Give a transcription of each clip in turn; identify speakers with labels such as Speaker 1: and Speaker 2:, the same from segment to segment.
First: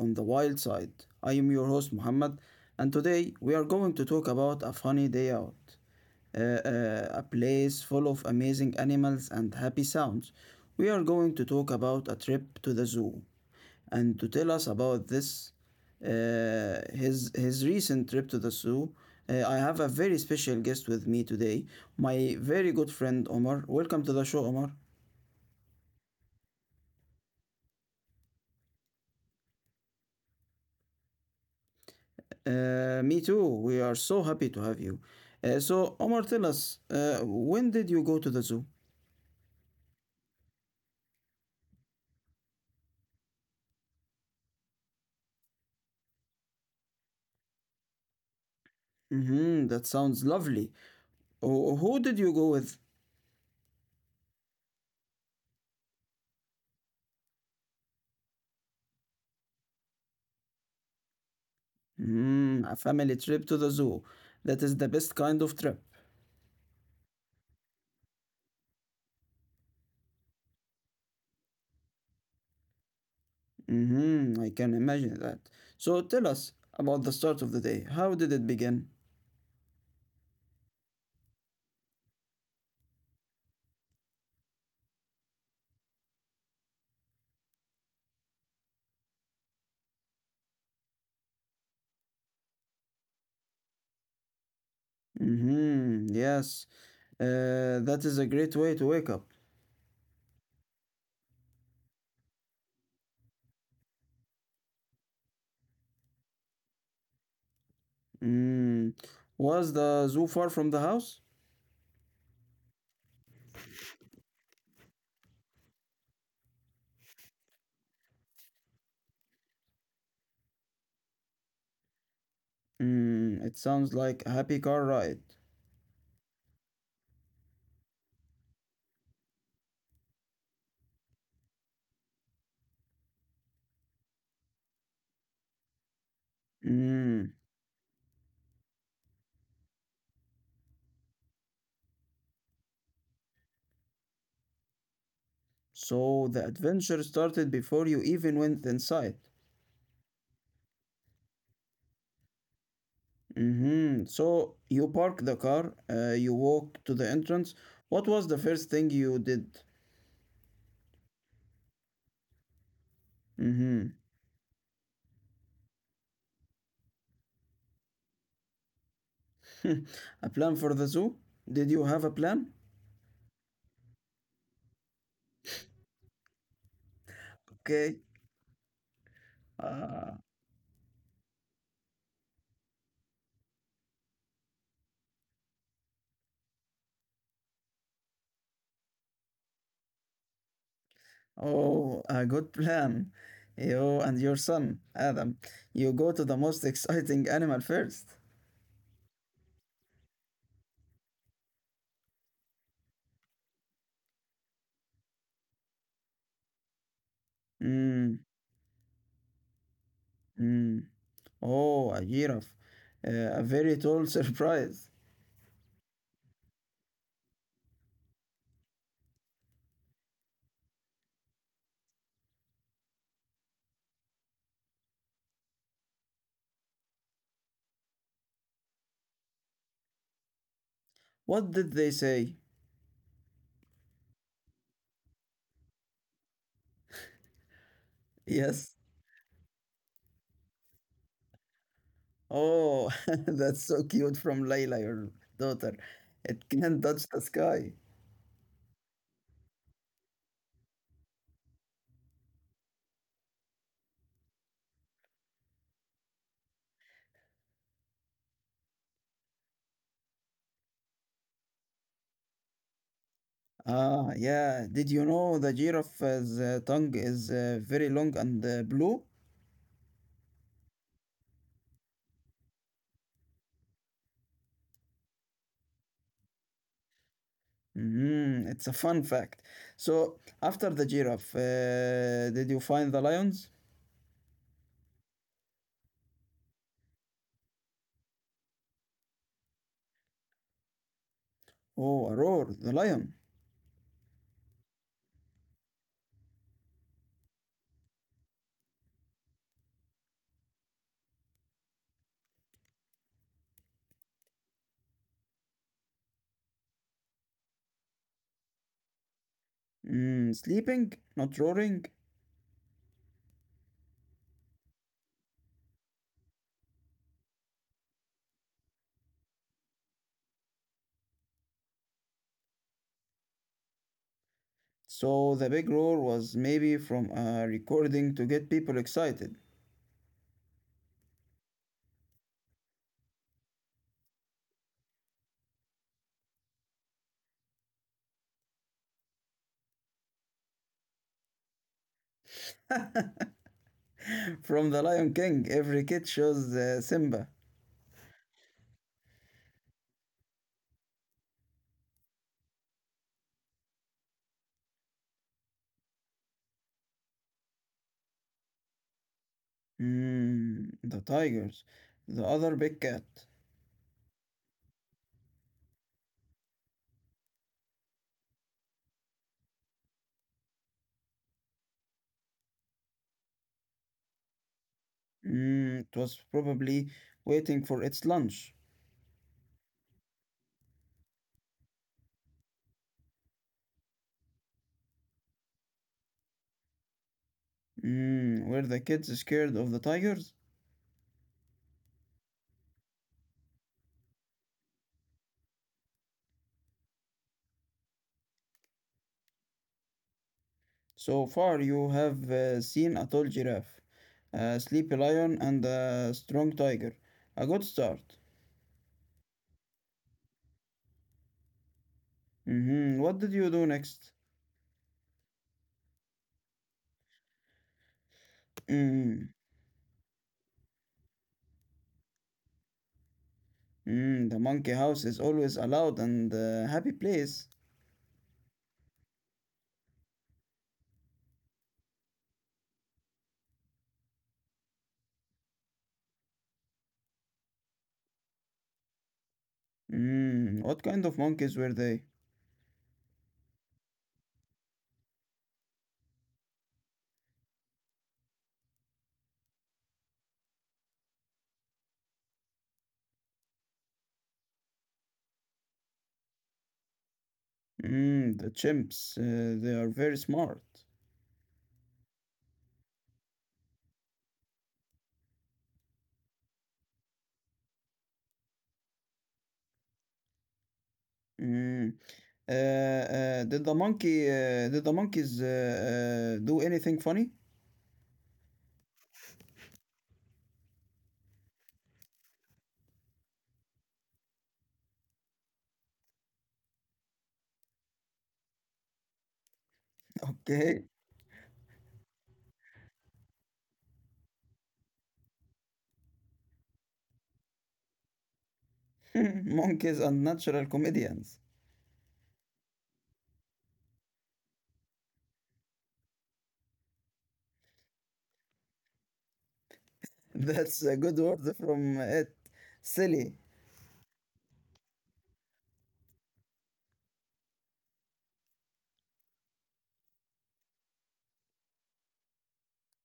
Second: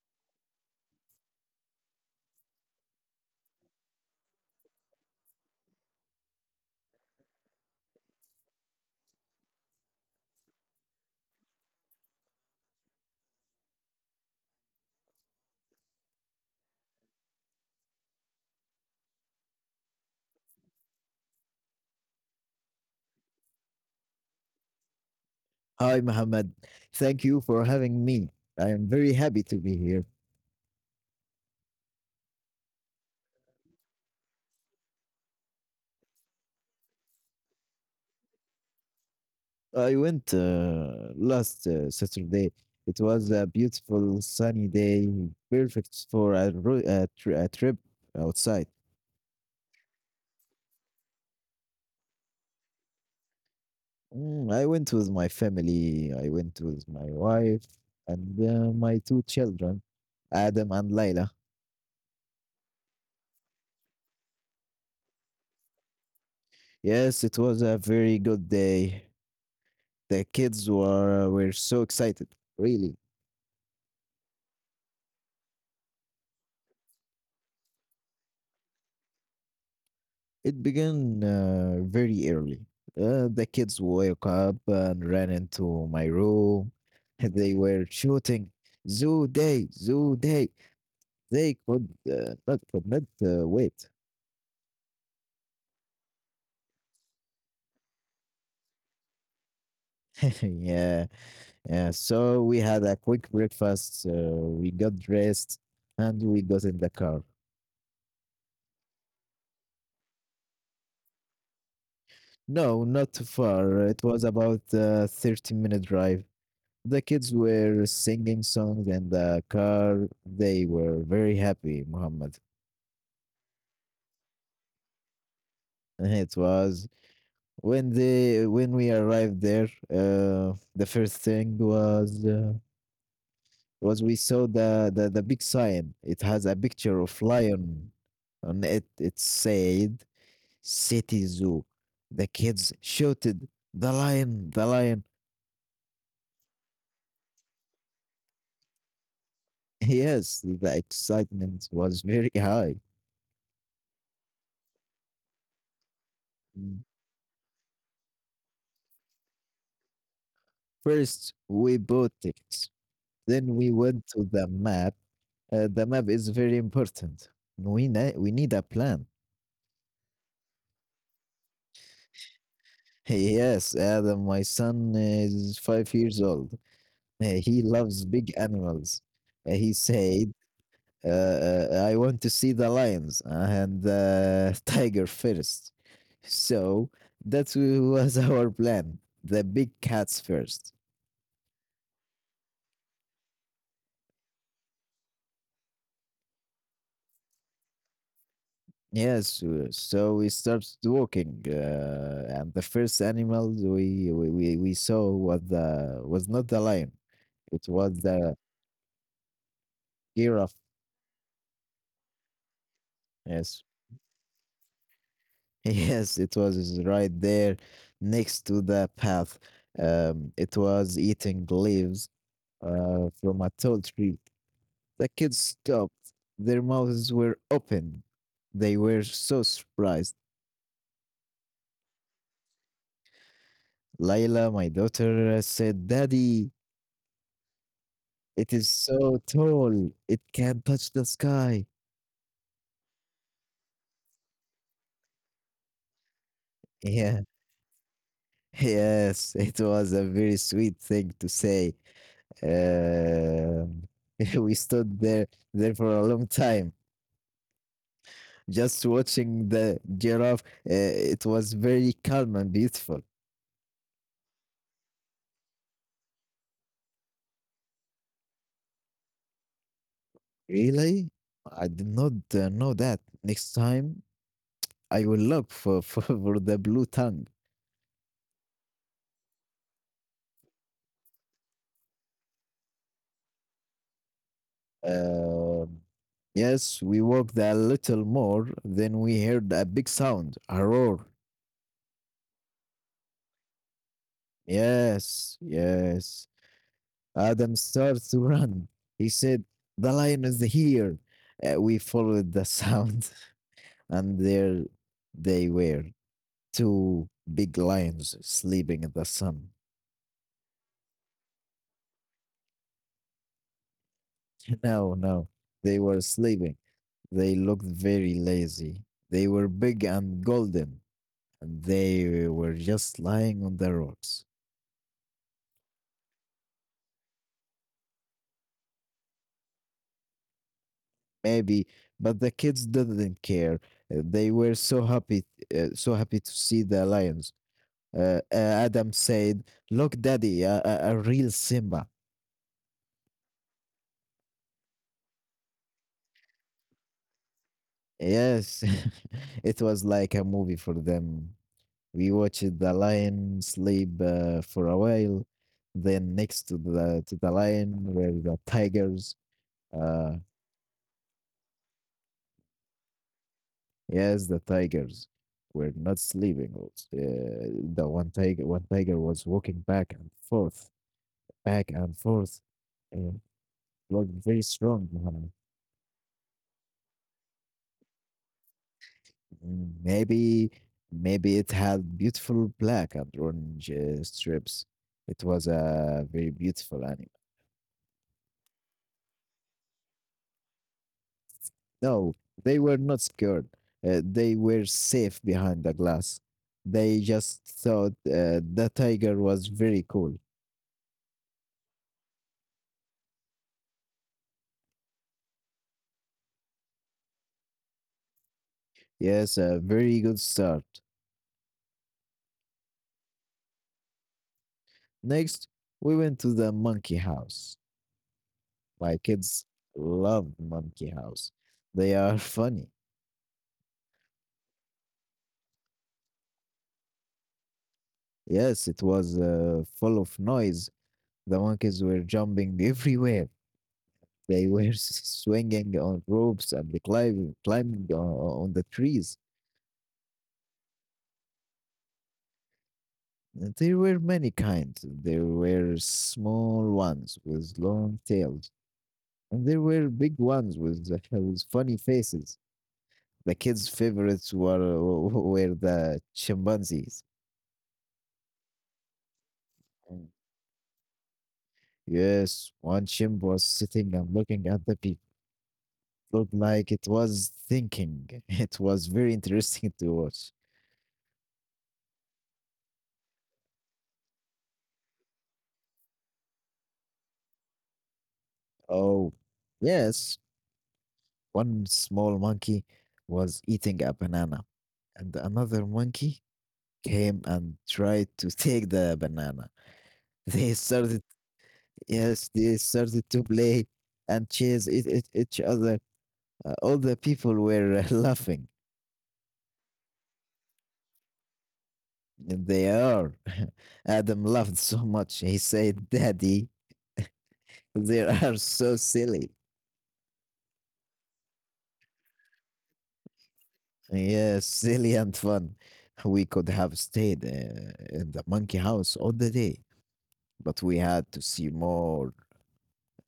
Speaker 1: on the Wild Side. I am your host Muhammad, and today we are going to talk about a funny day out, a place full of amazing animals and happy sounds. We are going to talk about a trip to the zoo, and to tell us about this, his recent trip to the zoo. I have a very special guest with me today, my very good friend Omar. Welcome to the show, Omar.
Speaker 2: Hi, Mohammed. Thank you for having me. I am very happy to be here.
Speaker 1: Me too. We are so happy to have you. So, Omar, tell us, when did you go to the zoo?
Speaker 2: I went last Saturday. It was a beautiful sunny day, perfect for a trip outside.
Speaker 1: Hmm, that sounds lovely. Who did you go with?
Speaker 2: I went with my family. I went with my wife and my two children, Adam and Layla.
Speaker 1: Hmm, a family trip to the zoo. That is the best kind of trip.
Speaker 2: Yes, it was a very good day. The kids were so excited, really.
Speaker 1: Hmm, I can imagine that. So, tell us about the start of the day. How did it begin?
Speaker 2: It began very early. The kids woke up and ran into my room. They were shouting, Zoo Day, Zoo Day. They could not wait.
Speaker 1: Hmm, yes, that is a great way to wake up.
Speaker 2: Yeah. Yeah. So we had a quick breakfast. We got dressed and we got in the car.
Speaker 1: Hmm. Was the zoo far from the house?
Speaker 2: No, not too far. It was about a 30-minute drive. The kids were singing songs in the car. They were very happy, Muhammad.
Speaker 1: Hmm. It sounds like a happy car ride.
Speaker 2: It was when we arrived there. The first thing was was we saw the big sign. It has a picture of
Speaker 1: Mm.
Speaker 2: lion, and it said city zoo. The kids shouted the lion, the lion.
Speaker 1: So the adventure started before you even went inside.
Speaker 2: Yes, the excitement was very high.
Speaker 1: Mm-hmm. So you parked the car, you
Speaker 2: Mm.
Speaker 1: walked to the entrance. What was the first thing you did?
Speaker 2: First, we bought tickets. Then we
Speaker 1: Mm-hmm.
Speaker 2: went to the map. The map is very important. We need a plan.
Speaker 1: A plan for the zoo? Did you have a plan?
Speaker 2: Yes, Adam, my son is 5 years old. He
Speaker 1: Okay.
Speaker 2: loves big animals. He
Speaker 1: Uh,
Speaker 2: said, I want to see the lions and the tiger first. So that was our plan, the big cats first.
Speaker 1: oh, a good plan. You and your son, Adam. You go to the most exciting animal first.
Speaker 2: Yes, so we started walking, and the first animal we saw was the was not the lion, it was
Speaker 1: Mm,
Speaker 2: the giraffe.
Speaker 1: mm. Oh, a giraffe. A
Speaker 2: Yes,
Speaker 1: very tall surprise.
Speaker 2: yes, it was right there next to the path. It was eating leaves from a tall tree. The kids stopped. Their mouths were open. They were so surprised.
Speaker 1: What did they say?
Speaker 2: Layla, my daughter, said, Daddy, it is
Speaker 1: Yes.
Speaker 2: so tall. It can touch the sky.
Speaker 1: Oh, that's so cute from Layla, your daughter. It can touch the sky.
Speaker 2: Yeah, yes, it was a very sweet thing to say. Um we stood there for a long time, just watching the giraffe. Uh, it was very calm and beautiful.
Speaker 1: Ah, yeah. Did you know the giraffe's tongue is very long and blue?
Speaker 2: Really? I did not know that. Next time, I will look for the blue tongue.
Speaker 1: Mm, it's a fun fact. So, after the giraffe, did you find the lions?
Speaker 2: Um yes, we walked a little more, then we heard a big sound, a roar.
Speaker 1: Oh, a roar, the lion.
Speaker 2: Yes, yes. Adam starts to run. He said, the lion is here. We followed the sound, and there they were. Two big lions sleeping in the sun.
Speaker 1: Mm, sleeping, not roaring.
Speaker 2: No, no, they were sleeping. They looked very lazy. They were big and golden, and they were just lying on the rocks.
Speaker 1: So, the big roar was maybe from a recording to get people excited.
Speaker 2: Maybe, but the kids didn't care. They were so happy to see the lions. Adam said, "Look, Daddy, a real Simba."
Speaker 1: From The Lion King, every kid shows Simba.
Speaker 2: Yes, it was like a movie for them. We watched the lion sleep for a while. Then next to the lion were the tigers. Uh,
Speaker 1: Mm, the tigers. The other big cat.
Speaker 2: yes, the tigers were not sleeping also. The one tiger was walking back and forth, and looked very strong, Muhammad.
Speaker 1: Mm, it was probably waiting for its lunch.
Speaker 2: Mm, maybe it had beautiful black and orange strips. It was a very beautiful animal.
Speaker 1: Mm, were the kids scared of the tigers?
Speaker 2: No, they were not scared. They were safe behind the glass. They just thought the tiger was very cool.
Speaker 1: So far, you have seen a tall giraffe, a sleepy lion, and a strong tiger. A good start.
Speaker 2: Yes, a very good start.
Speaker 1: Mhm. What did you do next?
Speaker 2: Next, we went to the monkey house. My
Speaker 1: Mm,
Speaker 2: kids love monkey house. They are funny.
Speaker 1: mm, the monkey house is always a loud and happy place.
Speaker 2: Yes, it was full of noise. The monkeys were jumping everywhere. They were swinging on ropes and climbing on the trees.
Speaker 1: Mm, what kind of monkeys were they?
Speaker 2: There were many kinds. There were small ones with long tails, and there were big ones with, the- with funny faces. The kids' favorites were the chimpanzees.
Speaker 1: Mm, the chimps, they are
Speaker 2: Mm.
Speaker 1: very smart.
Speaker 2: Yes, one chimp was sitting and looking at the people. Looked like it was thinking. It was very interesting to watch.
Speaker 1: Mm. Did the monkeys do anything funny?
Speaker 2: Oh, yes, one small monkey was eating a banana, and another monkey came and tried to take the banana. They
Speaker 1: Okay,
Speaker 2: started, yes, they started to play and chase each other. All the people were laughing.
Speaker 1: monkeys and natural comedians.
Speaker 2: They are. Adam laughed so much. He said, Daddy, they are so silly.
Speaker 1: That's a good word from it. Silly.
Speaker 2: Yes, silly and fun. We could have stayed in the monkey house all the day, but we had to see more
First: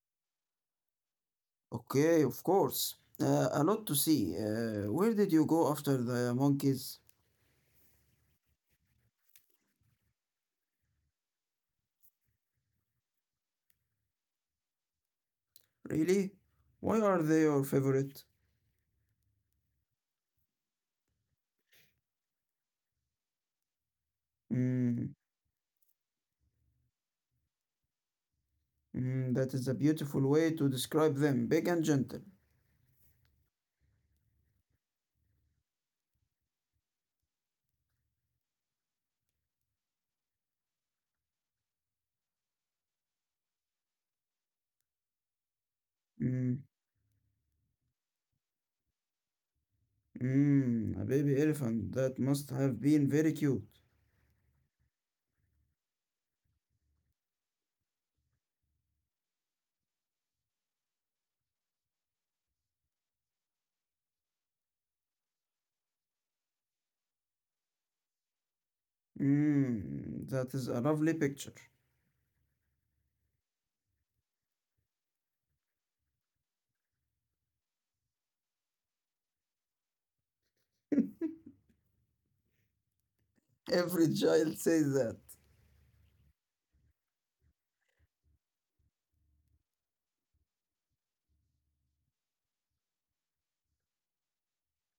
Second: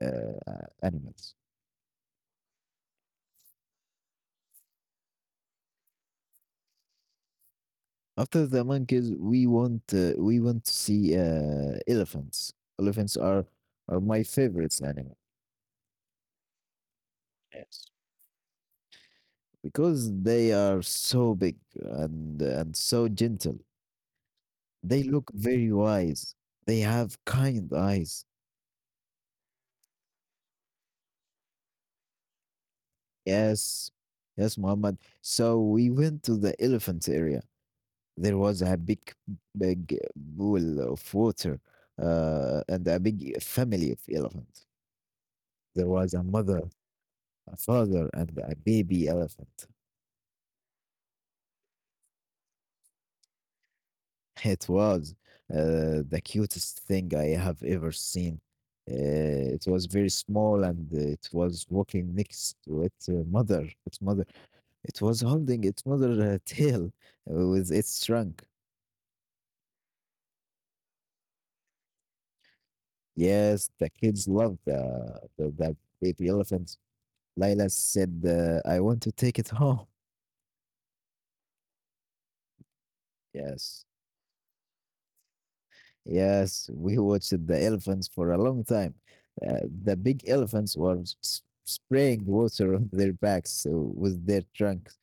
Speaker 2: uh, animals.
Speaker 1: Okay, of course. A lot to see. Where did you go after the monkeys?
Speaker 2: After the monkeys, we want to see elephants. Elephants are my favorites animal.
Speaker 1: Really? Why are they your
Speaker 2: Yes,
Speaker 1: favorite?
Speaker 2: because they are so big and so gentle. They
Speaker 1: Mm,
Speaker 2: look very wise. They have kind eyes.
Speaker 1: mm, that is a beautiful way to describe them, big and gentle.
Speaker 2: Yes, yes, Muhammad. So we went to the elephant area. There was a big pool of water, and a big family of elephants. There was a
Speaker 1: Mm.
Speaker 2: mother, a father and a baby elephant.
Speaker 1: Mm, a baby elephant that must have been very cute.
Speaker 2: It was the cutest thing I have ever seen. It was very small and it was walking next to its mother. Its mother. It was holding its mother tail with its trunk.
Speaker 1: Mm, that is a lovely picture.
Speaker 2: Yes, the kids loved the baby elephant. Layla said, I want to take it home. Yes.
Speaker 1: Every child says that.
Speaker 2: Yes, we watched the elephants for a long time. The big elephants were spraying water on their backs with their trunks.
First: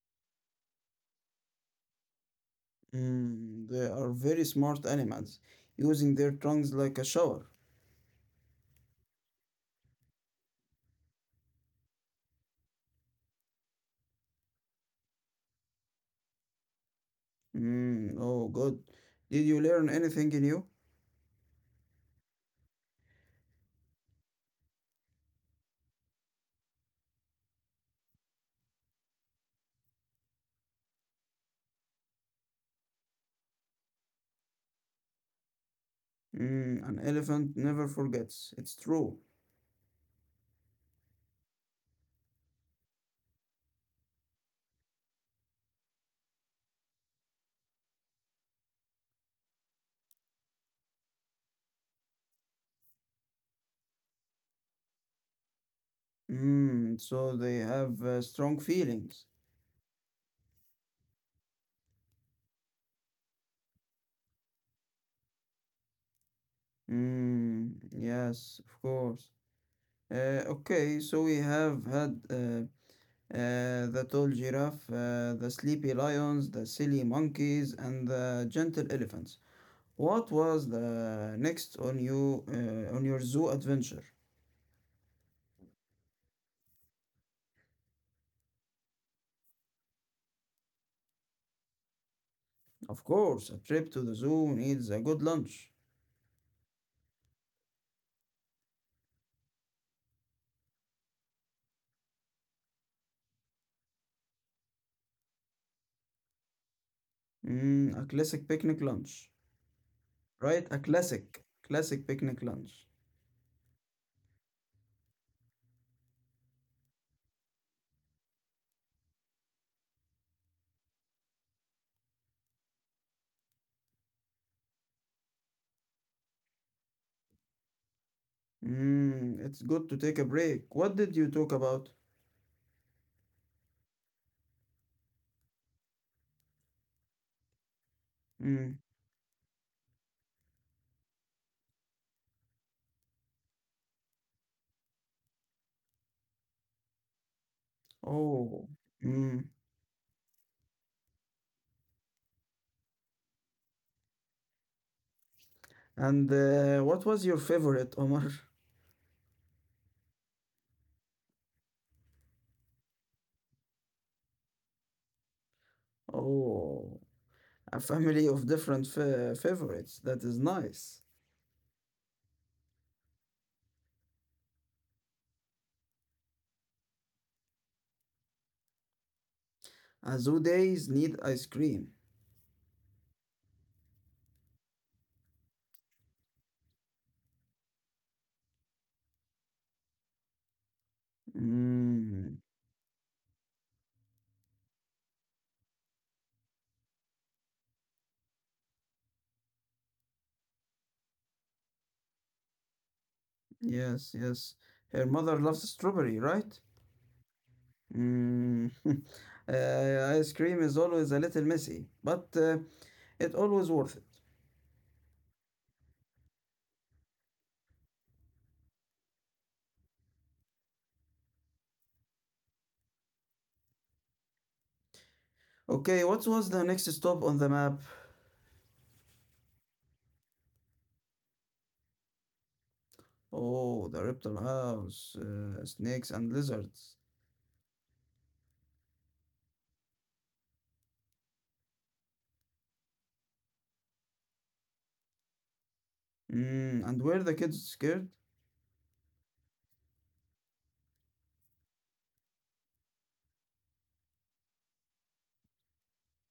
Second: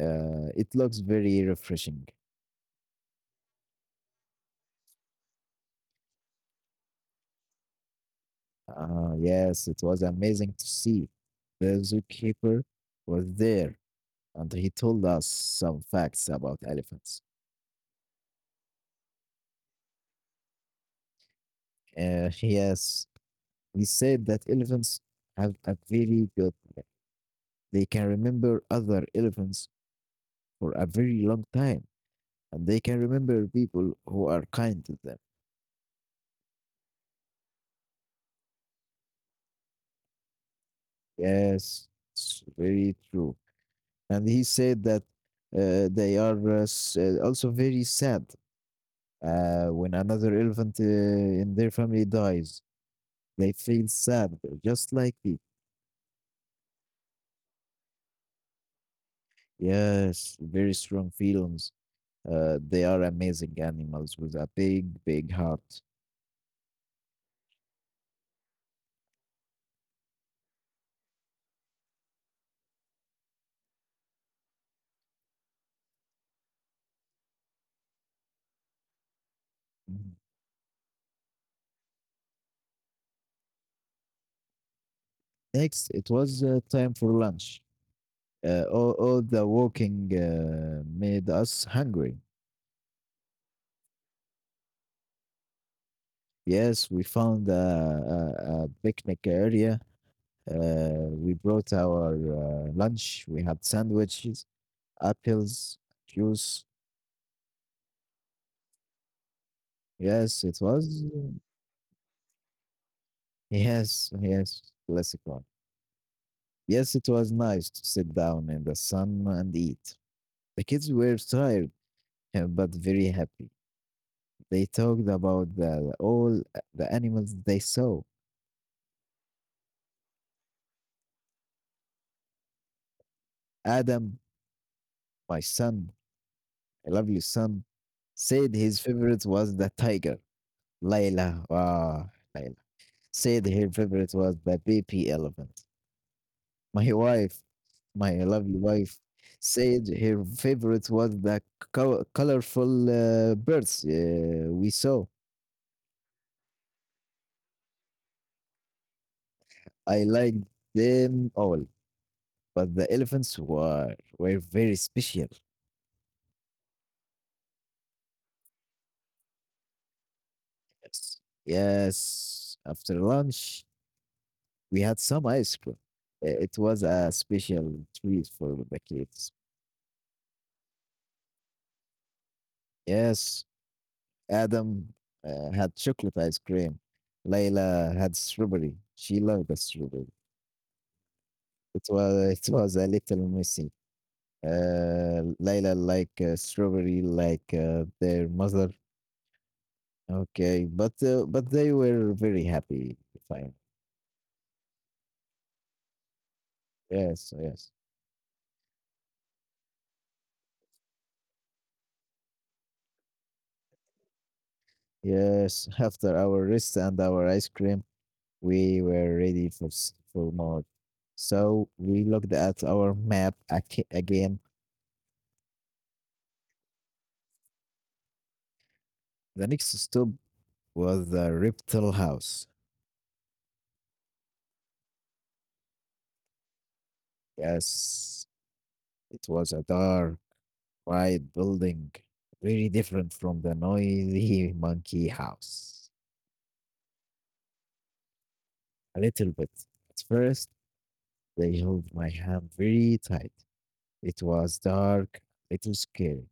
Speaker 2: It looks very refreshing.
Speaker 1: Mm, they are very smart animals, using their tongues like a shower.
Speaker 2: Yes, it was amazing to see. The zookeeper was there and he told us some facts about elephants.
Speaker 1: Mm, oh, good. Did you learn anything new?
Speaker 2: Yes, he said that elephants have a very good, they can remember other elephants for a very long time and they can remember people who are kind to them.
Speaker 1: Mm, an elephant never forgets. It's true.
Speaker 2: Yes, it's very true. And he said that they are also very sad when another elephant in their family dies. They feel sad, just like it.
Speaker 1: Mm, so they have strong feelings.
Speaker 2: Yes, very strong feelings. They are amazing animals with a big heart.
Speaker 1: Mm, yes, of course. Okay, so we have had. The tall giraffe, the sleepy lions, the silly monkeys, and the gentle elephants.
Speaker 2: Mhm.
Speaker 1: What was the next on you on your zoo adventure?
Speaker 2: Next, it was time for lunch. All the walking made us hungry.
Speaker 1: Of course, a trip to the zoo needs a good lunch.
Speaker 2: Yes, we found a picnic area. We brought our lunch. We had sandwiches, apples, juice.
Speaker 1: Mm, a classic picnic lunch,
Speaker 2: Yes, it
Speaker 1: right? A
Speaker 2: was.
Speaker 1: classic, classic picnic lunch.
Speaker 2: Yes, yes, classic one. Yes, it was nice to sit down in the sun and eat. The kids were tired, but very happy. They talked about all the animals they saw.
Speaker 1: Mm, it's good to take a break. What did you talk about?
Speaker 2: Adam, my son, a lovely son, said his
Speaker 1: Mm.
Speaker 2: favorite was the tiger. Layla. Wow, Layla. Said her favorite was the baby elephant. My wife, my lovely
Speaker 1: Oh.
Speaker 2: wife,
Speaker 1: Mm.
Speaker 2: said her favorite was the colorful birds we saw.
Speaker 1: And what was your favorite, Omar?
Speaker 2: I liked them all, but the elephants were very special.
Speaker 1: Oh, a family of different fa favorites. That is nice.
Speaker 2: Yes. Yes. After lunch, we had some ice cream. It was a special treat for the kids.
Speaker 1: Azudes need ice cream.
Speaker 2: Yes. Adam had chocolate ice cream. Layla had strawberry. She loved the strawberry.
Speaker 1: Mm.
Speaker 2: It was a little messy. Layla like strawberry, like their mother. Okay, but they were very happy. Fine.
Speaker 1: Yes, yes. Her mother loves strawberry, right?
Speaker 2: Yes, yes,
Speaker 1: Mm. Ice cream is always a little messy, but it always worth it.
Speaker 2: yes. After our rest and our ice cream, we were ready for more. So we looked at our map again.
Speaker 1: Okay, what was the next stop on the map?
Speaker 2: The next stop was the reptile house.
Speaker 1: Oh, the reptile house, snakes and lizards.
Speaker 2: Yes, it was a dark, quiet building, very different from the noisy monkey house.
Speaker 1: Mm, and were the kids scared?
Speaker 2: A little bit. At first, they held my hand very tight. It was dark, a little scary.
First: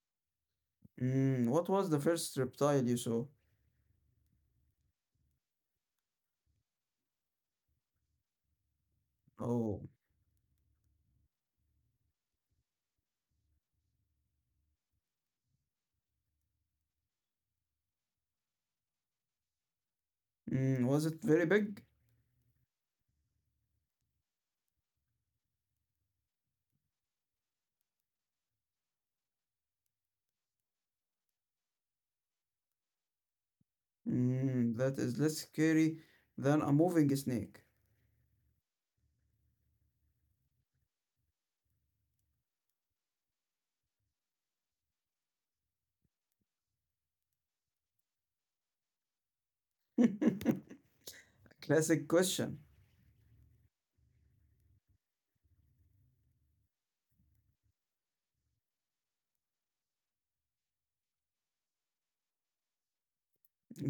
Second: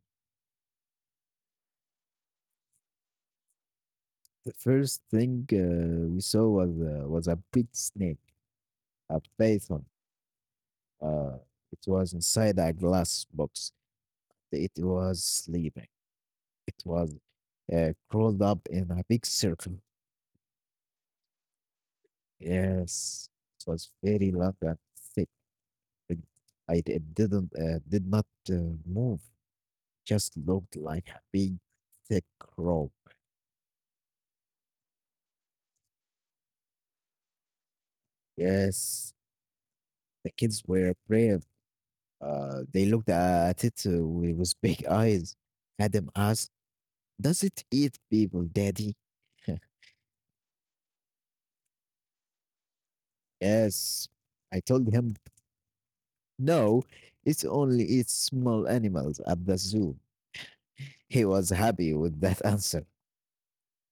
Speaker 1: Mm, what was the first reptile you saw?
Speaker 2: The first thing we saw was a big snake, a
Speaker 1: Oh,
Speaker 2: python. Uh, it was inside a glass box. It was sleeping. It was crawled up in a big circle.
Speaker 1: mm, was it very big?
Speaker 2: Yes, it was very long and thick, and I d- it didn't did not move. Just looked like a big thick rope.
Speaker 1: Mm, that is less scary than a moving snake.
Speaker 2: Yes, the kids were brave. They looked at it with big eyes. Adam asked, "Does it eat people, Daddy?"
Speaker 1: Classic question.
Speaker 2: Yes, I told him, "No, it only eats small animals at the zoo." He was happy with that answer.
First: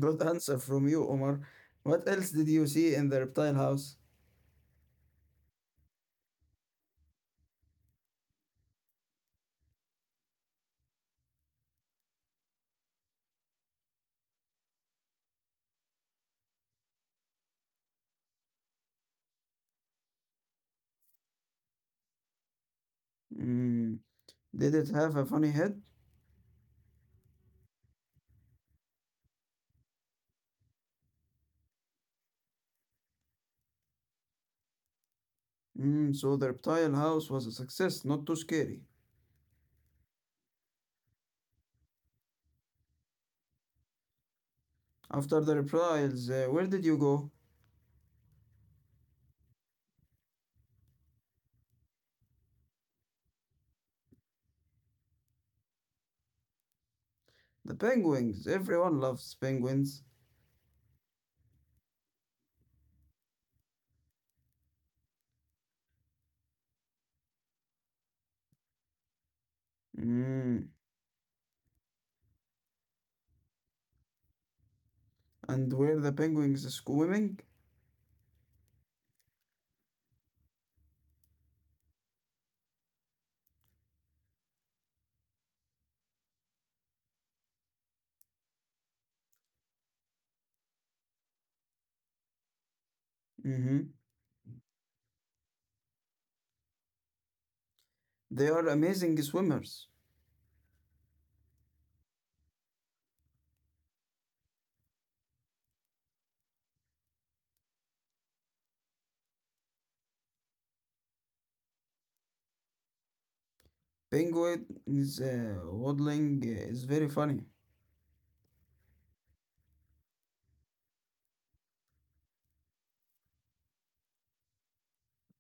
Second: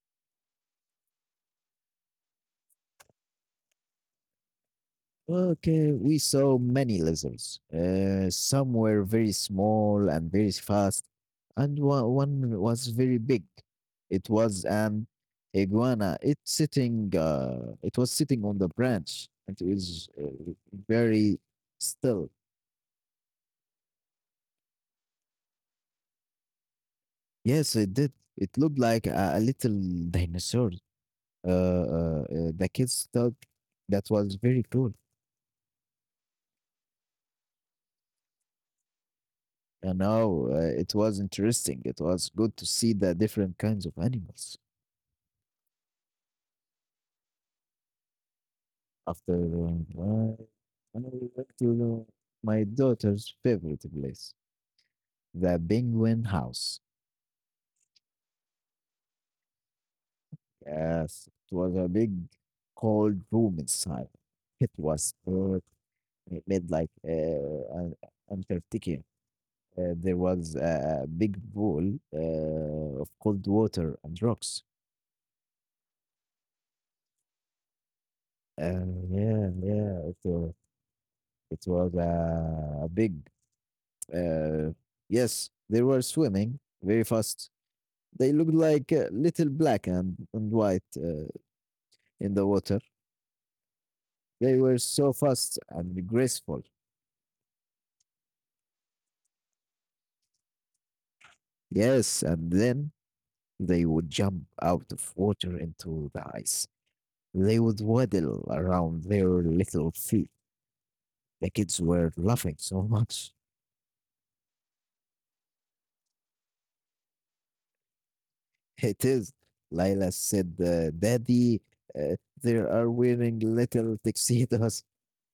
Speaker 1: Good answer from you, Omar. What else did you see in the reptile house?
Speaker 2: Okay, we saw many lizards. Some were very small and very fast, and one was very big. It was an iguana. It was sitting on the branch, and it was very still.
Speaker 1: Mm, did it have a funny head?
Speaker 2: Yes, it did. It looked like a little dinosaur. The kids thought that was very cool.
Speaker 1: Mm, so the reptile house was a success, not too scary.
Speaker 2: And now it was interesting. It was good to see the different kinds of animals.
Speaker 1: After the reptiles, where did you go?
Speaker 2: After doing well, we went to my daughter's favorite place, the Penguin House.
Speaker 1: The penguins. Everyone loves penguins.
Speaker 2: Yes, it was a big cold room inside. It was it made like an Antarctica. There was
Speaker 1: Mm.
Speaker 2: a big pool of cold water and rocks.
Speaker 1: And where the penguins swimming?
Speaker 2: Yeah, yeah, it, wa- it was a big. Uh, yes, they were swimming very fast. They looked like little black and white in the water.
Speaker 1: Mhm.
Speaker 2: They were so fast and graceful.
Speaker 1: They are amazing swimmers.
Speaker 2: Yes, and then they would jump out of water into the ice. They would waddle around their little feet. The kids were laughing so much.
Speaker 1: Penguins waddling is very funny.
Speaker 2: It is, Lila said, Daddy, uh, they are wearing little tuxedos.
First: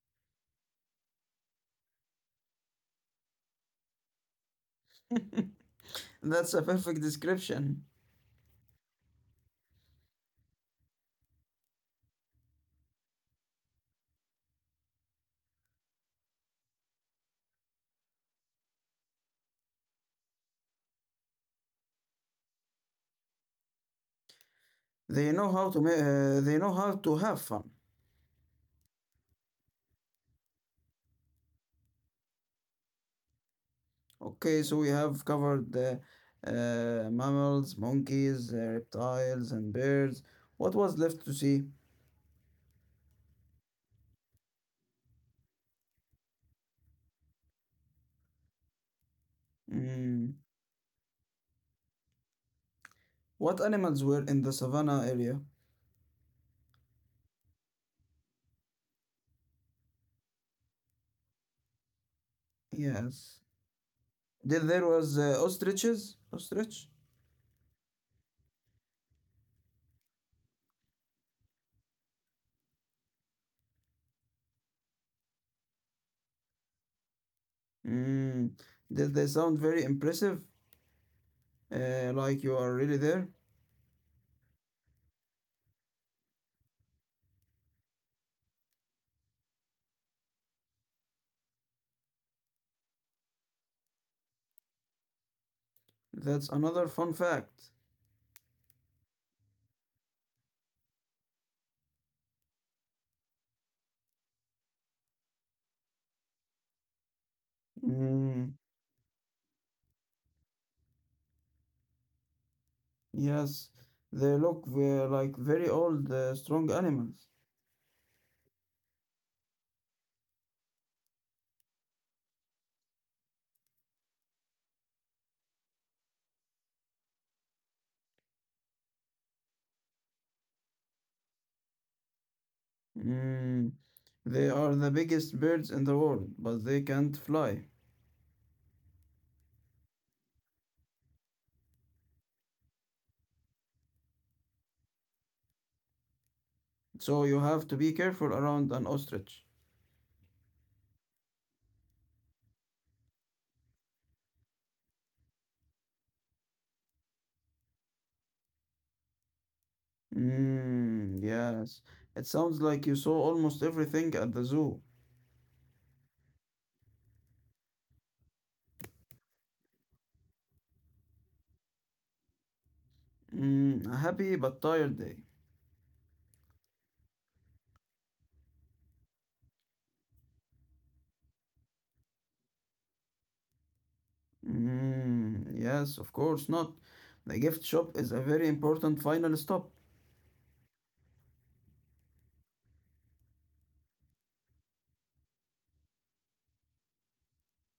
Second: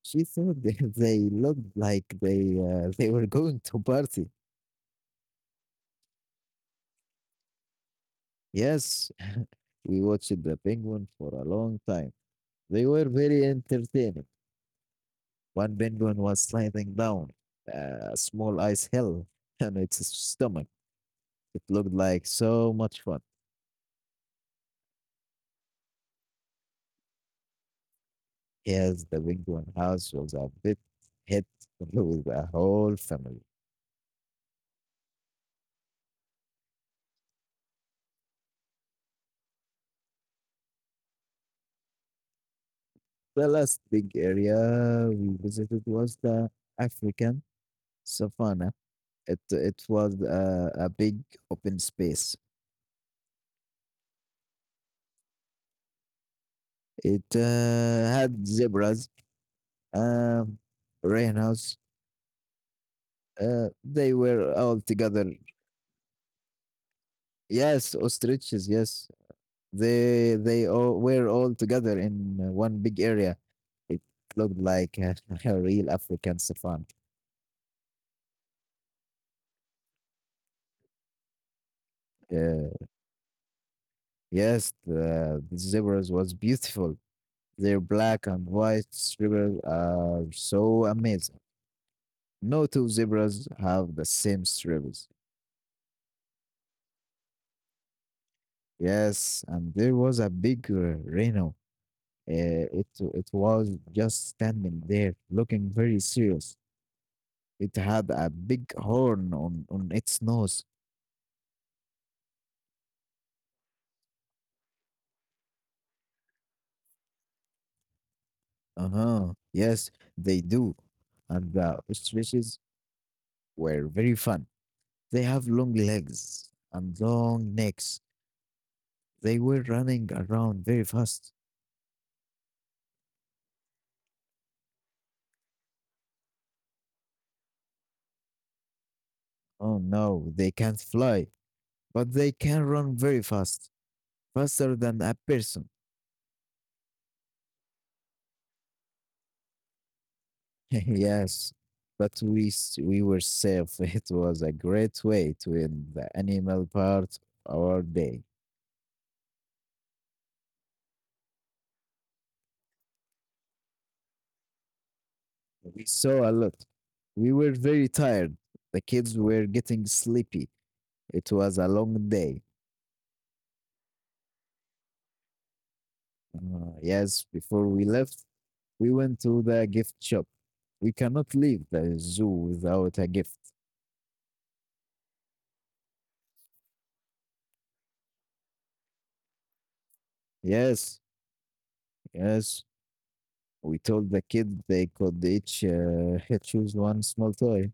Speaker 2: She thought they looked like they were going to party.
Speaker 1: That's a perfect description.
Speaker 2: Yes, we watched the penguin for a long time. They were very entertaining. One penguin was sliding down a small ice hill on its stomach. It looked like so much fun.
Speaker 1: They know how to have fun.
Speaker 2: Yes, the penguin house was a bit hit with the whole family.
Speaker 1: Okay, so we have covered the mammals, monkeys, reptiles, and birds. What was left to see?
Speaker 2: The last big area we visited was the African savannah. It was
Speaker 1: Mm.
Speaker 2: a big open space.
Speaker 1: What animals were in the savannah area?
Speaker 2: It had zebras. Um, Rainhouse.
Speaker 1: Yes.
Speaker 2: They were
Speaker 1: There,
Speaker 2: all
Speaker 1: there was
Speaker 2: together.
Speaker 1: ostriches. Ostrich.
Speaker 2: Yes, ostriches. Yes, they all were all together in one big area. It looked like a, a real African savannah.
Speaker 1: Mm. Did they sound very impressive? Like you are
Speaker 2: Uh,
Speaker 1: really there?
Speaker 2: yes, the zebras was beautiful. Their black and white stripes are so amazing. No two zebras have the same stripes.
Speaker 1: That's another fun fact.
Speaker 2: Yes, and there was a big rhino. It was just standing there, looking very serious. It had a
Speaker 1: Mm.
Speaker 2: big horn on its nose.
Speaker 1: Yes, they look like very old, strong animals.
Speaker 2: Uh huh. Yes, they do. And the ostriches were very fun. They have long legs and long necks. They were running around very fast.
Speaker 1: Mm. They are the biggest birds in the world, but they can't fly.
Speaker 2: Oh no, they can't fly, but they can run very fast, faster than a person.
Speaker 1: So you have to be careful around an ostrich.
Speaker 2: yes, but we were safe. It was a great way to end the animal part of our day.
Speaker 1: Mm, yes. It sounds like you saw almost everything at the zoo.
Speaker 2: We saw a lot. We were very tired. The kids were getting sleepy. It was a long day.
Speaker 1: Mm, a happy but tired day.
Speaker 2: Yes, before we left, we went to the gift shop. We cannot leave the zoo without a gift.
Speaker 1: Mm, yes, of course not. The gift shop is a very important final stop.
Speaker 2: Yes, yes. We told the kids they could each choose one small toy.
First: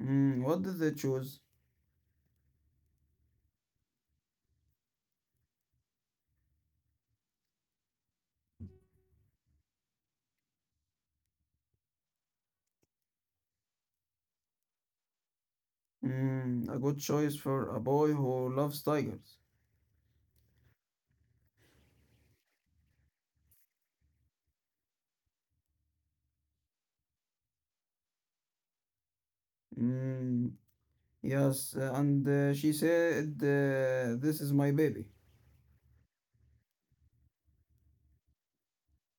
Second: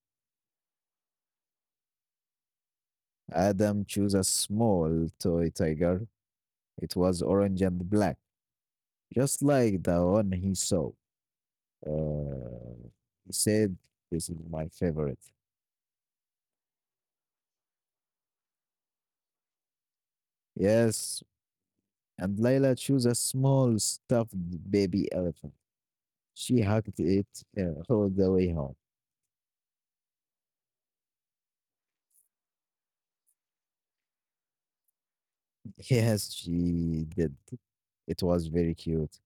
Speaker 1: Mm, what did they choose?
Speaker 2: Adam chose a small toy tiger. It was orange and black, just like the one he saw. Uh, he said, this is my favorite.
Speaker 1: Mm, a good choice for a boy who loves tigers.
Speaker 2: Yes. And Layla chose a small stuffed baby elephant. She hugged it all the way home.
Speaker 1: Mm, yes, and she said, this is my baby.
Speaker 2: Yes, she did. It was very cute.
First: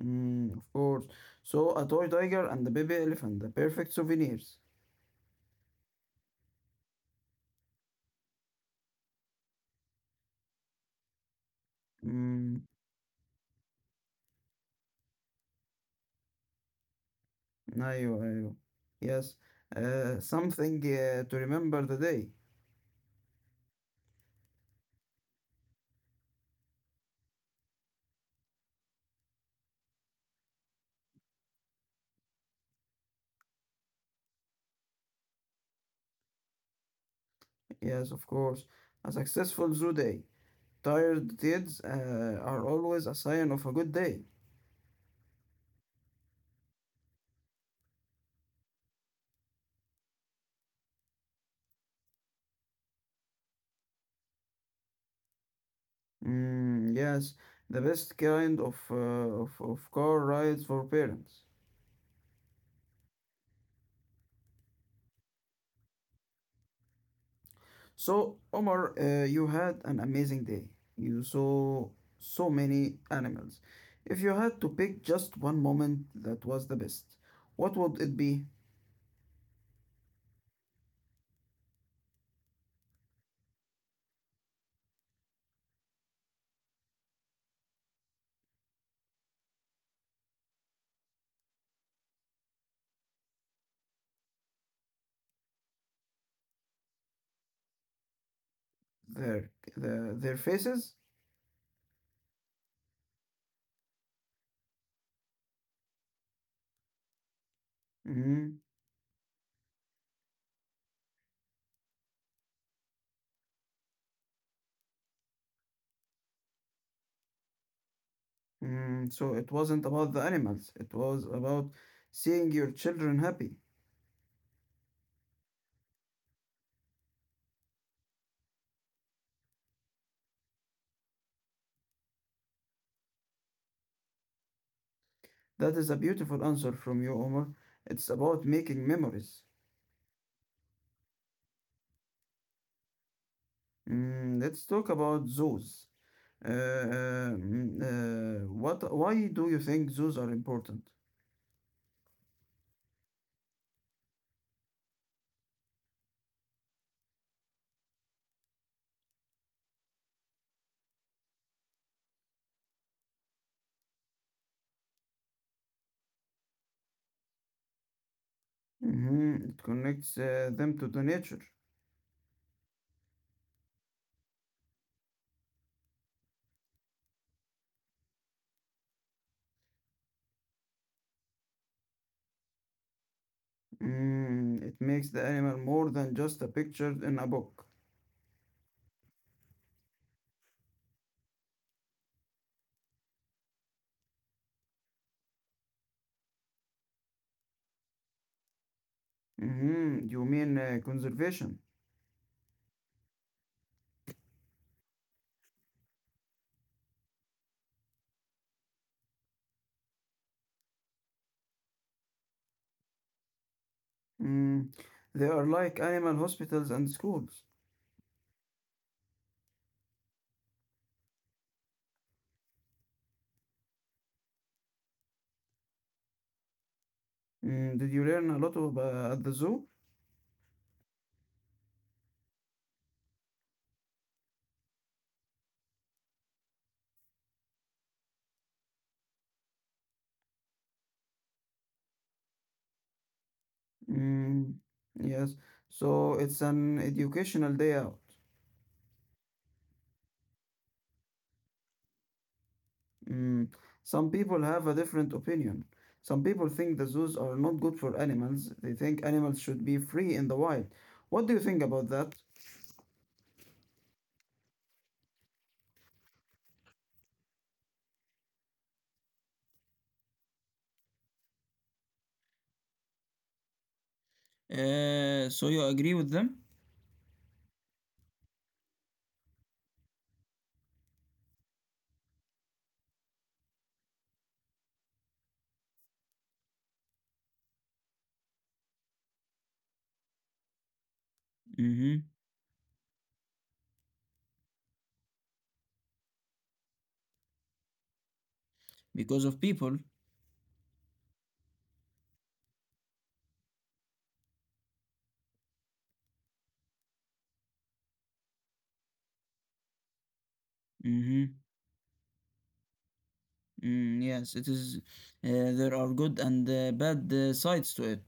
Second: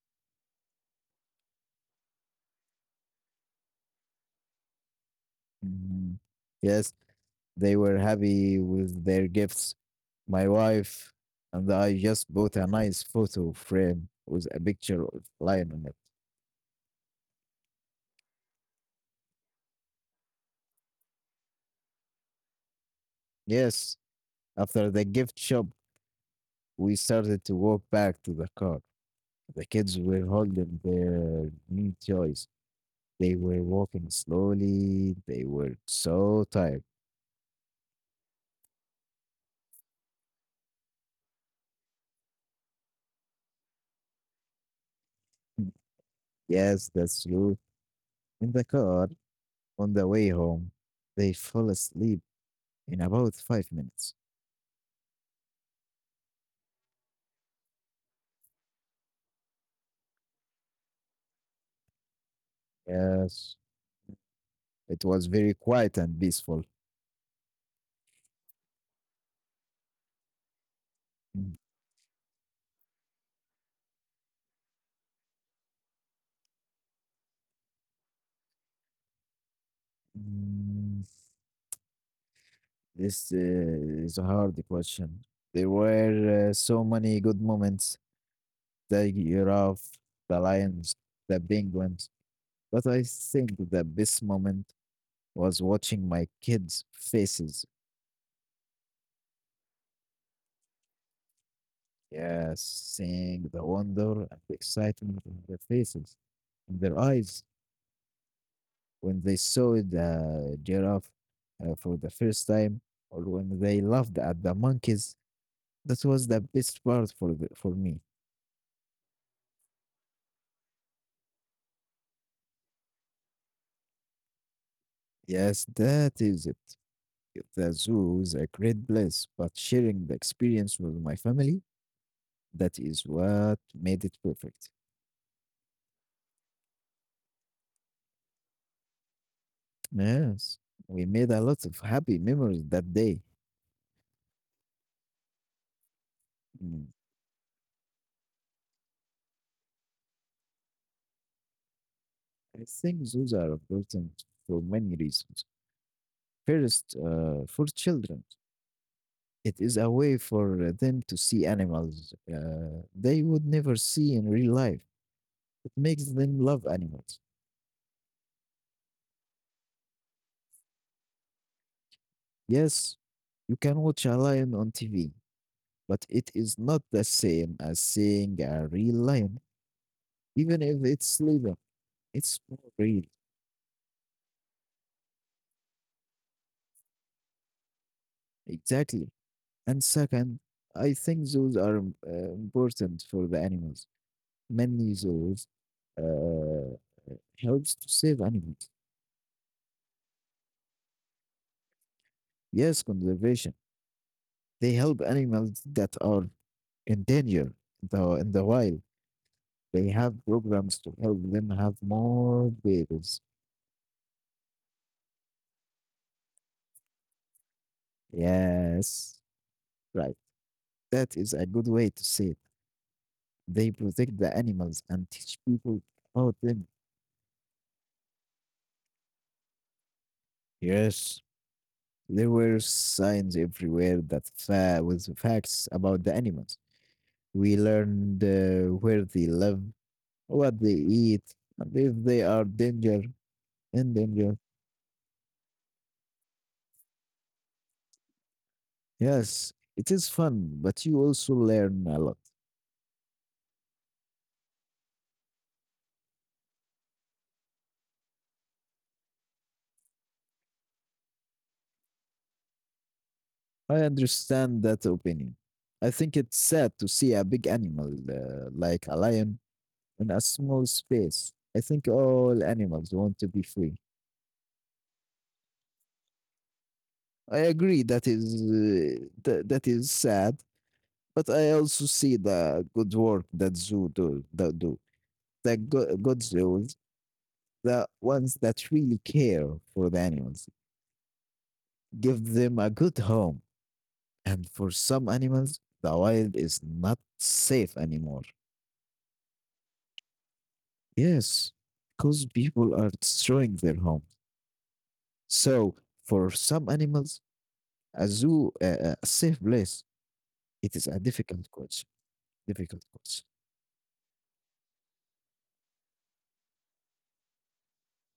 Speaker 1: Mm, of course. So, a toy tiger and a baby elephant, the perfect souvenirs.
Speaker 2: Mhm. Yes, they were happy with their gifts. My wife and I just bought
Speaker 1: Mm,
Speaker 2: a nice photo frame with a picture of Lion on it.
Speaker 1: أيوه أيوه. Yes, something to remember the day.
Speaker 2: Yes, after the gift shop, we started to walk back to the car. The kids were holding their new toys. They were walking slowly. They were so tired.
Speaker 1: Yes, of course. A successful zoo day. Tired kids are always a sign of a good day.
Speaker 2: Yes, that's true. In the car on the way home, they fell asleep in about 5 minutes.
Speaker 1: Mm, yes, the best kind of, car rides for parents.
Speaker 2: Yes, it was very quiet and peaceful.
Speaker 1: So, Omar, you had an amazing day. You
Speaker 2: Mm,
Speaker 1: saw so many animals. If you had to pick just one moment that was the best, what would it be?
Speaker 2: this is a hard question. There were so many good moments. The giraffe, the lions, the penguins. But I think the best moment was watching my kids' faces.
Speaker 1: Their faces?
Speaker 2: Yes, seeing the wonder and excitement in their faces, in their eyes,
Speaker 1: Mm,
Speaker 2: when they saw the giraffe for the first time, or when they laughed at the monkeys. That was the best part for me.
Speaker 1: mm, so, it wasn't about the animals, it was about seeing your children happy.
Speaker 2: Yes, that is it. The zoo is a great place, but sharing the experience with my family, that is what made it perfect.
Speaker 1: That is a beautiful answer from you, Omar. It's about making memories.
Speaker 2: Yes, we made a lot of happy memories that day.
Speaker 1: Mm, let's talk about zoos.
Speaker 2: Mm.
Speaker 1: Why do you think zoos are important?
Speaker 2: I think zoos are important for many reasons. First, for children, it is a way for them to see animals they would never see in real life. It makes them love animals.
Speaker 1: Mhm. It connects them to the nature.
Speaker 2: Yes, you can watch a lion on TV, but it is not the same as seeing a real lion, even if it's sleeping. It's more real.
Speaker 1: Mm, it makes the animal more than just a picture in a book.
Speaker 2: Exactly. And second, I think zoos are important for the animals. Many zoos uh, helps to save animals.
Speaker 1: Mhm. You mean conservation?
Speaker 2: Yes, conservation. They help animals that are in danger in the wild. They have programs to help them have more babies.
Speaker 1: Mm, they are like animal hospitals and schools.
Speaker 2: Yes, right. That is a good way to say it. They protect the animals and teach people about them.
Speaker 1: Mm, did you learn a lot of, at the zoo?
Speaker 2: Yes. There were signs everywhere that with facts about the animals. We learned where they live, what they eat, and if they are danger in danger.
Speaker 1: Mm, yes. So it's an educational day out.
Speaker 2: Yes, it is fun, but you also learn a lot.
Speaker 1: Mm, some people have a different opinion. Some people think the zoos are not good for animals. They think animals should be free in the wild. What do you think about that?
Speaker 2: I understand that opinion. I think it's sad to see a big animal like a lion in a small space. I think all animals want to be free.
Speaker 1: So you agree with them?
Speaker 2: I agree that is that is sad, but I also see the good work that zoo do that do the good zoos, the ones that really care for the animals,
Speaker 1: Mm-hmm.
Speaker 2: give them a good home. And for some animals, the wild is not safe anymore.
Speaker 1: Because of people?
Speaker 2: Yes, because people are destroying their homes. So for some animals, a zoo, a safe place. It is a
Speaker 1: Mm-hmm.
Speaker 2: difficult course. Difficult course.
Speaker 1: Mm, yes, it is. There are good and bad sides to it.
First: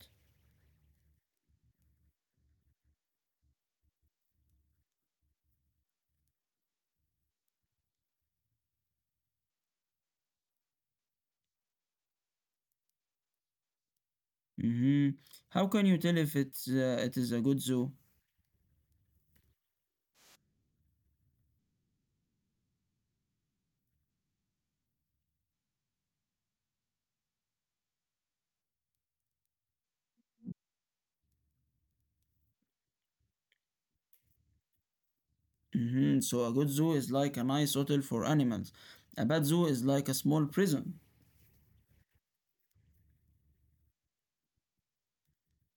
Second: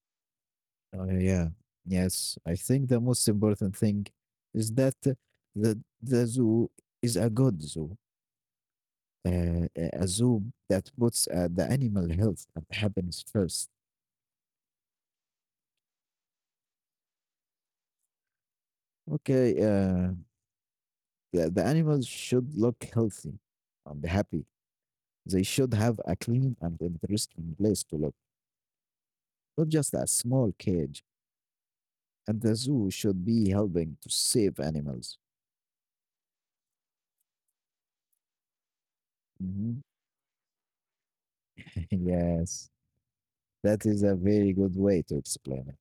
Speaker 2: Yeah. Yes. I think the most important thing is that the zoo is a good zoo, a zoo that puts the animal health and happiness first.
Speaker 1: Mm-hmm. How can you tell if it's it is a good zoo?
Speaker 2: Okay. The animals should look healthy and happy. They should have a clean and interesting place to look, not just a small cage. And the zoo should be helping to save animals.
Speaker 1: Mhm. So a good zoo is like a nice hotel for animals. A bad zoo
Speaker 2: Mhm.
Speaker 1: is like a small prison.
Speaker 2: yes. That is a very good way to explain it.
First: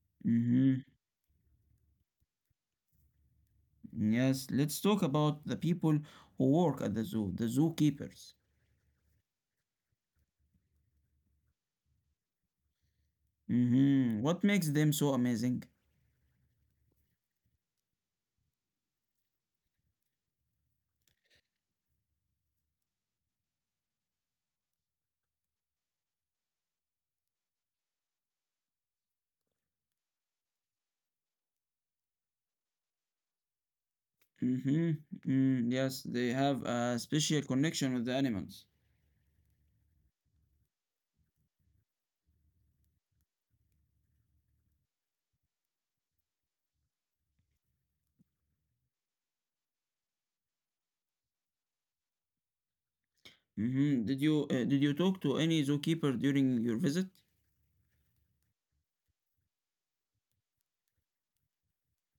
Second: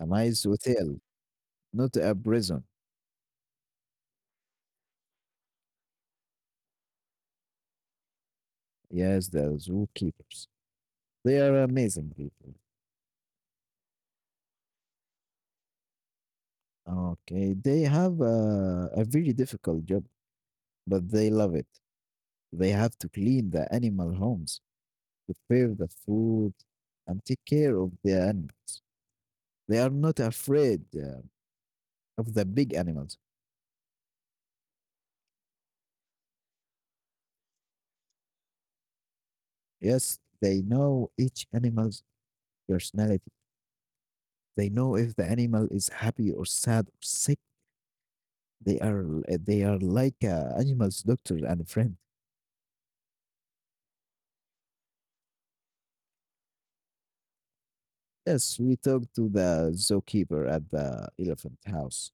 Speaker 2: A nice
Speaker 1: Hmm.
Speaker 2: hotel, not a prison.
Speaker 1: Yes, let's talk about the people who work at the zoo, the zookeepers.
Speaker 2: Yes, the zookeepers. They are amazing people.
Speaker 1: Hmm. What makes them so amazing?
Speaker 2: Okay, they have a very difficult job, but they love it. They have to clean the animal homes, prepare the food, and take care of the animals. They are not afraid of the big animals.
Speaker 1: Hmm. Mm, yes, they have a special connection with the animals.
Speaker 2: Yes, they know each animal's personality. They know if the animal is happy or sad or sick. They are they are like animals, doctor and friend.
Speaker 1: Hmm. Did you talk to any zookeeper during your visit?
Speaker 2: Yes, we talked to the zookeeper at the elephant house.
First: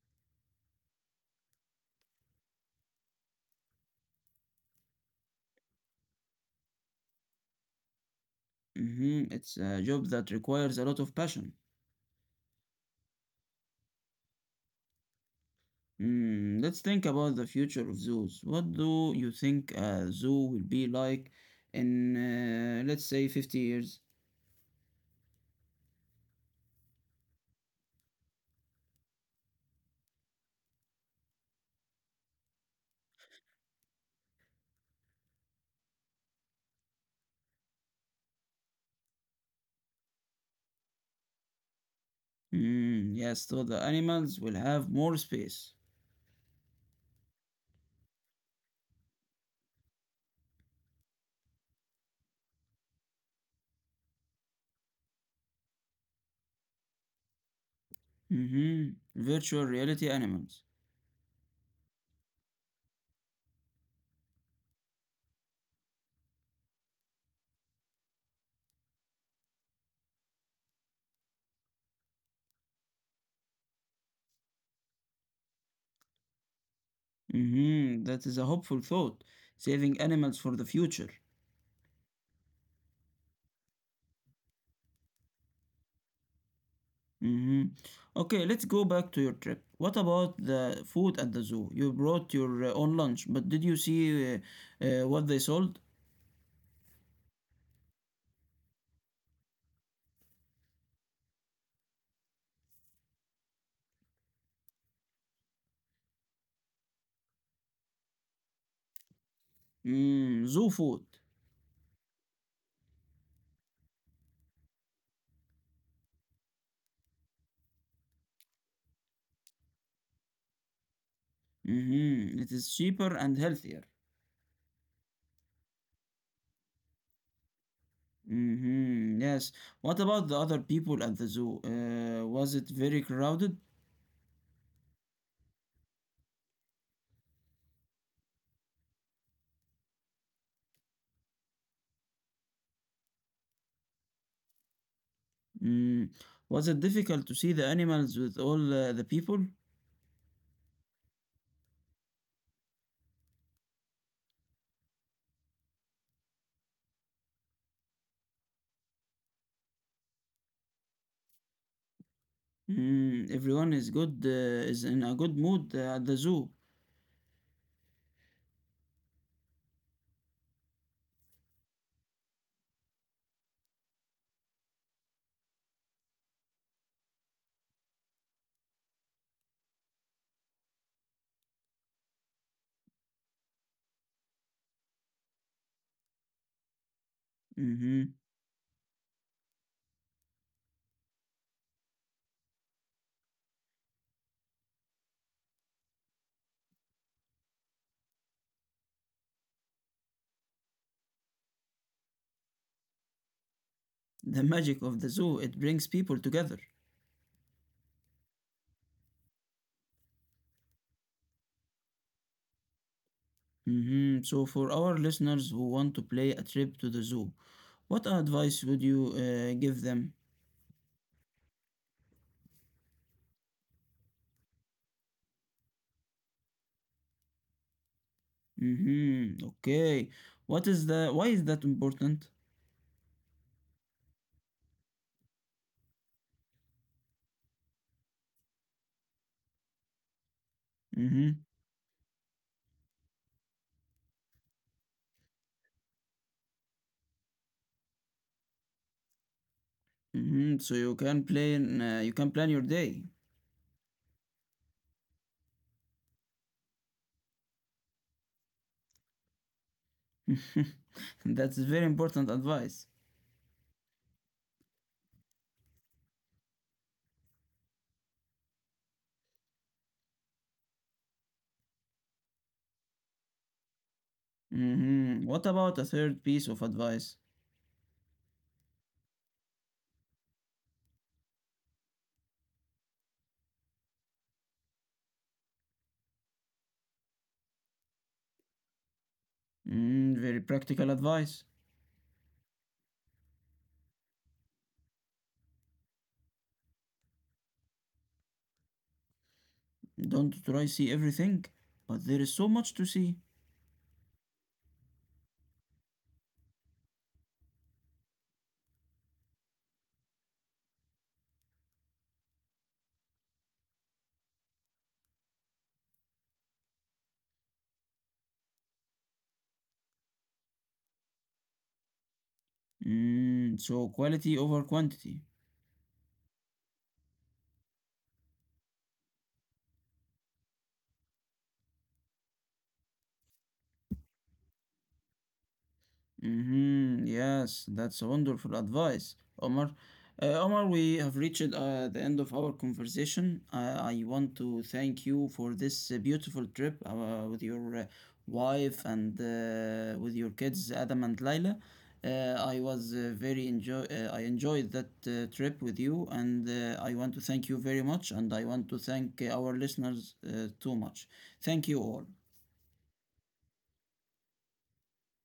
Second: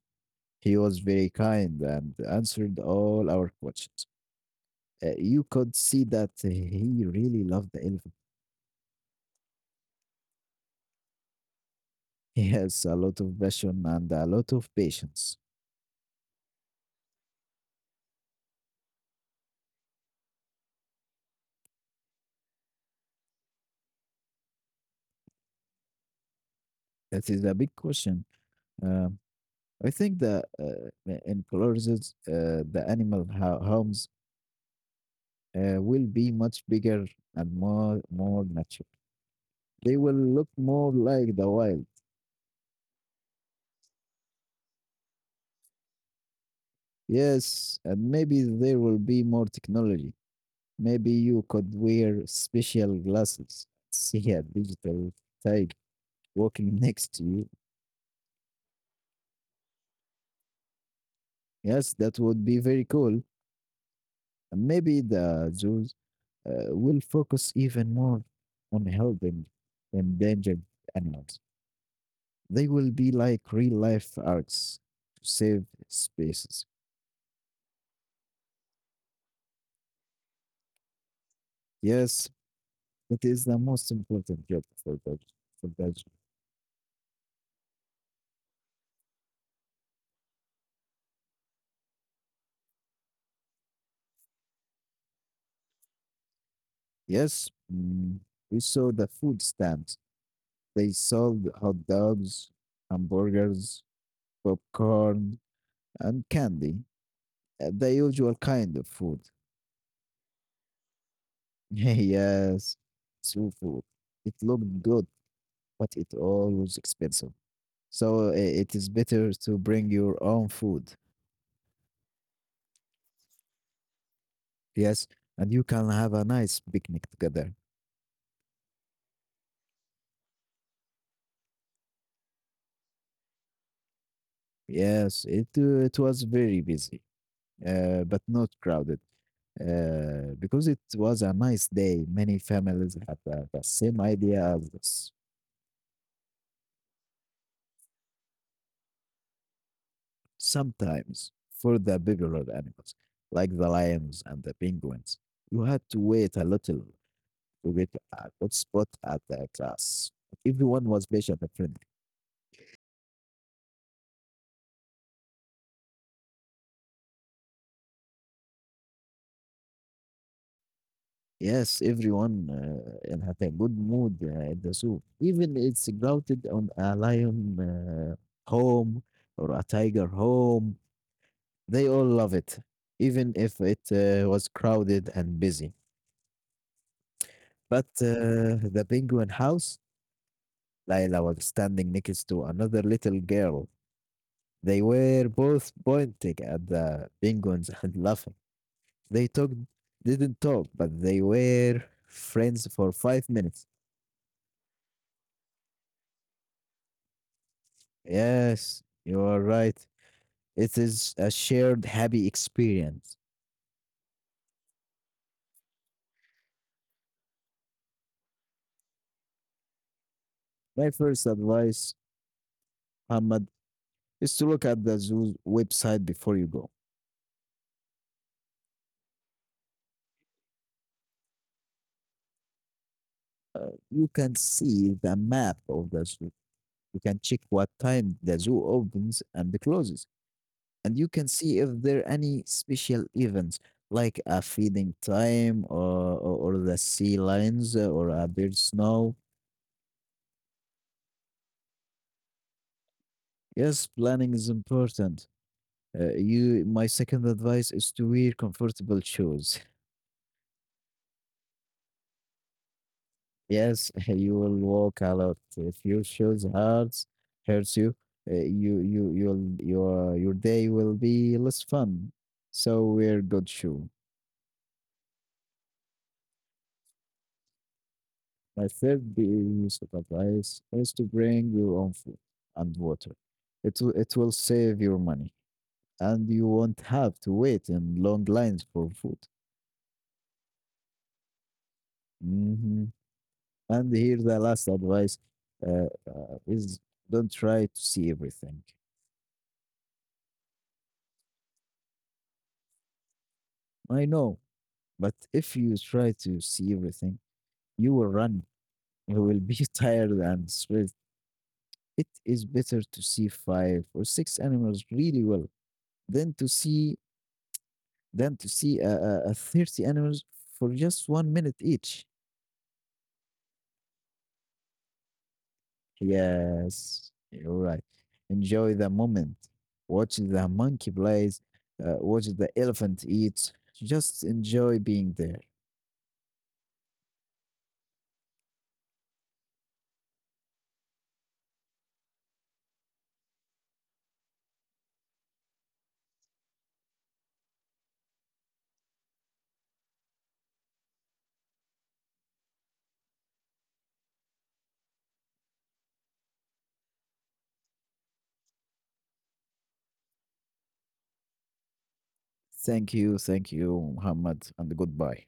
Speaker 2: He was very kind and answered all our questions. You could see that he really loved the elephant.
Speaker 1: Hmm. It's a job that requires a lot of passion.
Speaker 2: He has a lot of passion and a lot of patience.
Speaker 1: Mm, let's think about the future of zoos. What do you think a zoo will be like in, let's say, 50 years?
Speaker 2: That is a big question. Um, I think that in Colorado's, the animal homes will be much bigger and more natural. They will look more like the wild.
Speaker 1: Mm, yes, so the animals will have more space.
Speaker 2: Yes, and maybe there will be more technology. Maybe you could wear special glasses, see a digital tiger walking next to you.
Speaker 1: Mm-hmm. Virtual reality animals.
Speaker 2: Yes, that would be very cool. And maybe the zoos will focus even more on helping endangered animals. They will be like real life arcs to save species.
Speaker 1: Mm-hmm. That is a hopeful thought. Saving animals for the future.
Speaker 2: Yes, that is the most important job for the.
Speaker 1: Mm-hmm. Okay, let's go back to your trip. What about the food at the zoo? You brought your own lunch, but did you see what they sold?
Speaker 2: Yes, mm, we saw the food stamps. They sold hot dogs, hamburgers, popcorn, and candy. The usual kind of food.
Speaker 1: Mm, zoo food.
Speaker 2: Yes, true food. It looked good, but it always expensive. So it is better to bring your own food.
Speaker 1: Mhm. It is cheaper and healthier.
Speaker 2: Yes, and you can have a nice picnic together.
Speaker 1: Mhm. Yes. What about the other people at the zoo? Was it very crowded?
Speaker 2: Yes, it was very busy, but not crowded, because it was a nice day. Many families have the same idea as this.
Speaker 1: Mm. Was it difficult to see the animals with all the people?
Speaker 2: Sometimes, for the bigger animals, like the lions and the penguins, you had to wait a little to get a good spot at the class. Everyone was patient and friendly.
Speaker 1: Mm. Everyone is good, is in a good mood at the zoo.
Speaker 2: Yes, everyone had a good mood in the zoo. Even it's grounded on a lion home or a tiger home. They all love it, even if it was crowded and busy. But
Speaker 1: Mhm.
Speaker 2: the penguin house, Layla was standing next to another little girl. They were both pointing at the penguins and laughing. They talked, didn't talk, but they were friends for 5 minutes.
Speaker 1: The magic of the zoo, it brings people together.
Speaker 2: Yes, you are right. It is a shared happy experience.
Speaker 1: Mhm. So for our listeners who want to play a trip to the zoo, what advice would you give them?
Speaker 2: My first advice, Ahmad, is to look at the zoo's website before you go.
Speaker 1: Mm-hmm. Okay. What is the why is that important?
Speaker 2: uh, you can see the map of the zoo. You can check what time the zoo opens and closes, and you can
Speaker 1: Mm-hmm.
Speaker 2: see if there are any special events like a feeding time or the sea lions or a bird snow.
Speaker 1: Mm-hmm. So you can plan your day.
Speaker 2: Yes, planning is important. My second advice is to wear comfortable shoes.
Speaker 1: That's very important advice.
Speaker 2: Yes, you will walk a lot. If your shoes hurts you, you you'll your day will be less fun. So wear good shoe.
Speaker 1: Mm-hmm. What about a third piece of advice?
Speaker 2: My third piece of advice is to bring your own food and water. It will save your money, and you won't have to wait in long lines for food.
Speaker 1: Mm, very practical advice.
Speaker 2: Hmm. And here the last advice is don't try to see everything.
Speaker 1: Don't try see everything, but there is so much to see.
Speaker 2: I know. But if you try to see everything, you will run. You will be tired and stressed. It is better to see 5 or 6 animals really well than to see than to see a, a 30 animals for just 1 minute each.
Speaker 1: Mm, so quality over quantity.
Speaker 2: Yes, you're right. Enjoy the moment. Watch the monkey plays. Watch the elephant eat. Just enjoy being there.
Speaker 1: Mm-hmm. Yes, that's a wonderful advice, Omar. Omar, we have reached the end of our conversation. I want to thank you for this beautiful trip with your wife and with your kids, Adam and Lila. Uh, I was very enjoy. I enjoyed that trip with you, and I want to thank you very much, and I want to thank our listeners too much. Thank you all.
Speaker 2: Thank you, Muhammad, and goodbye.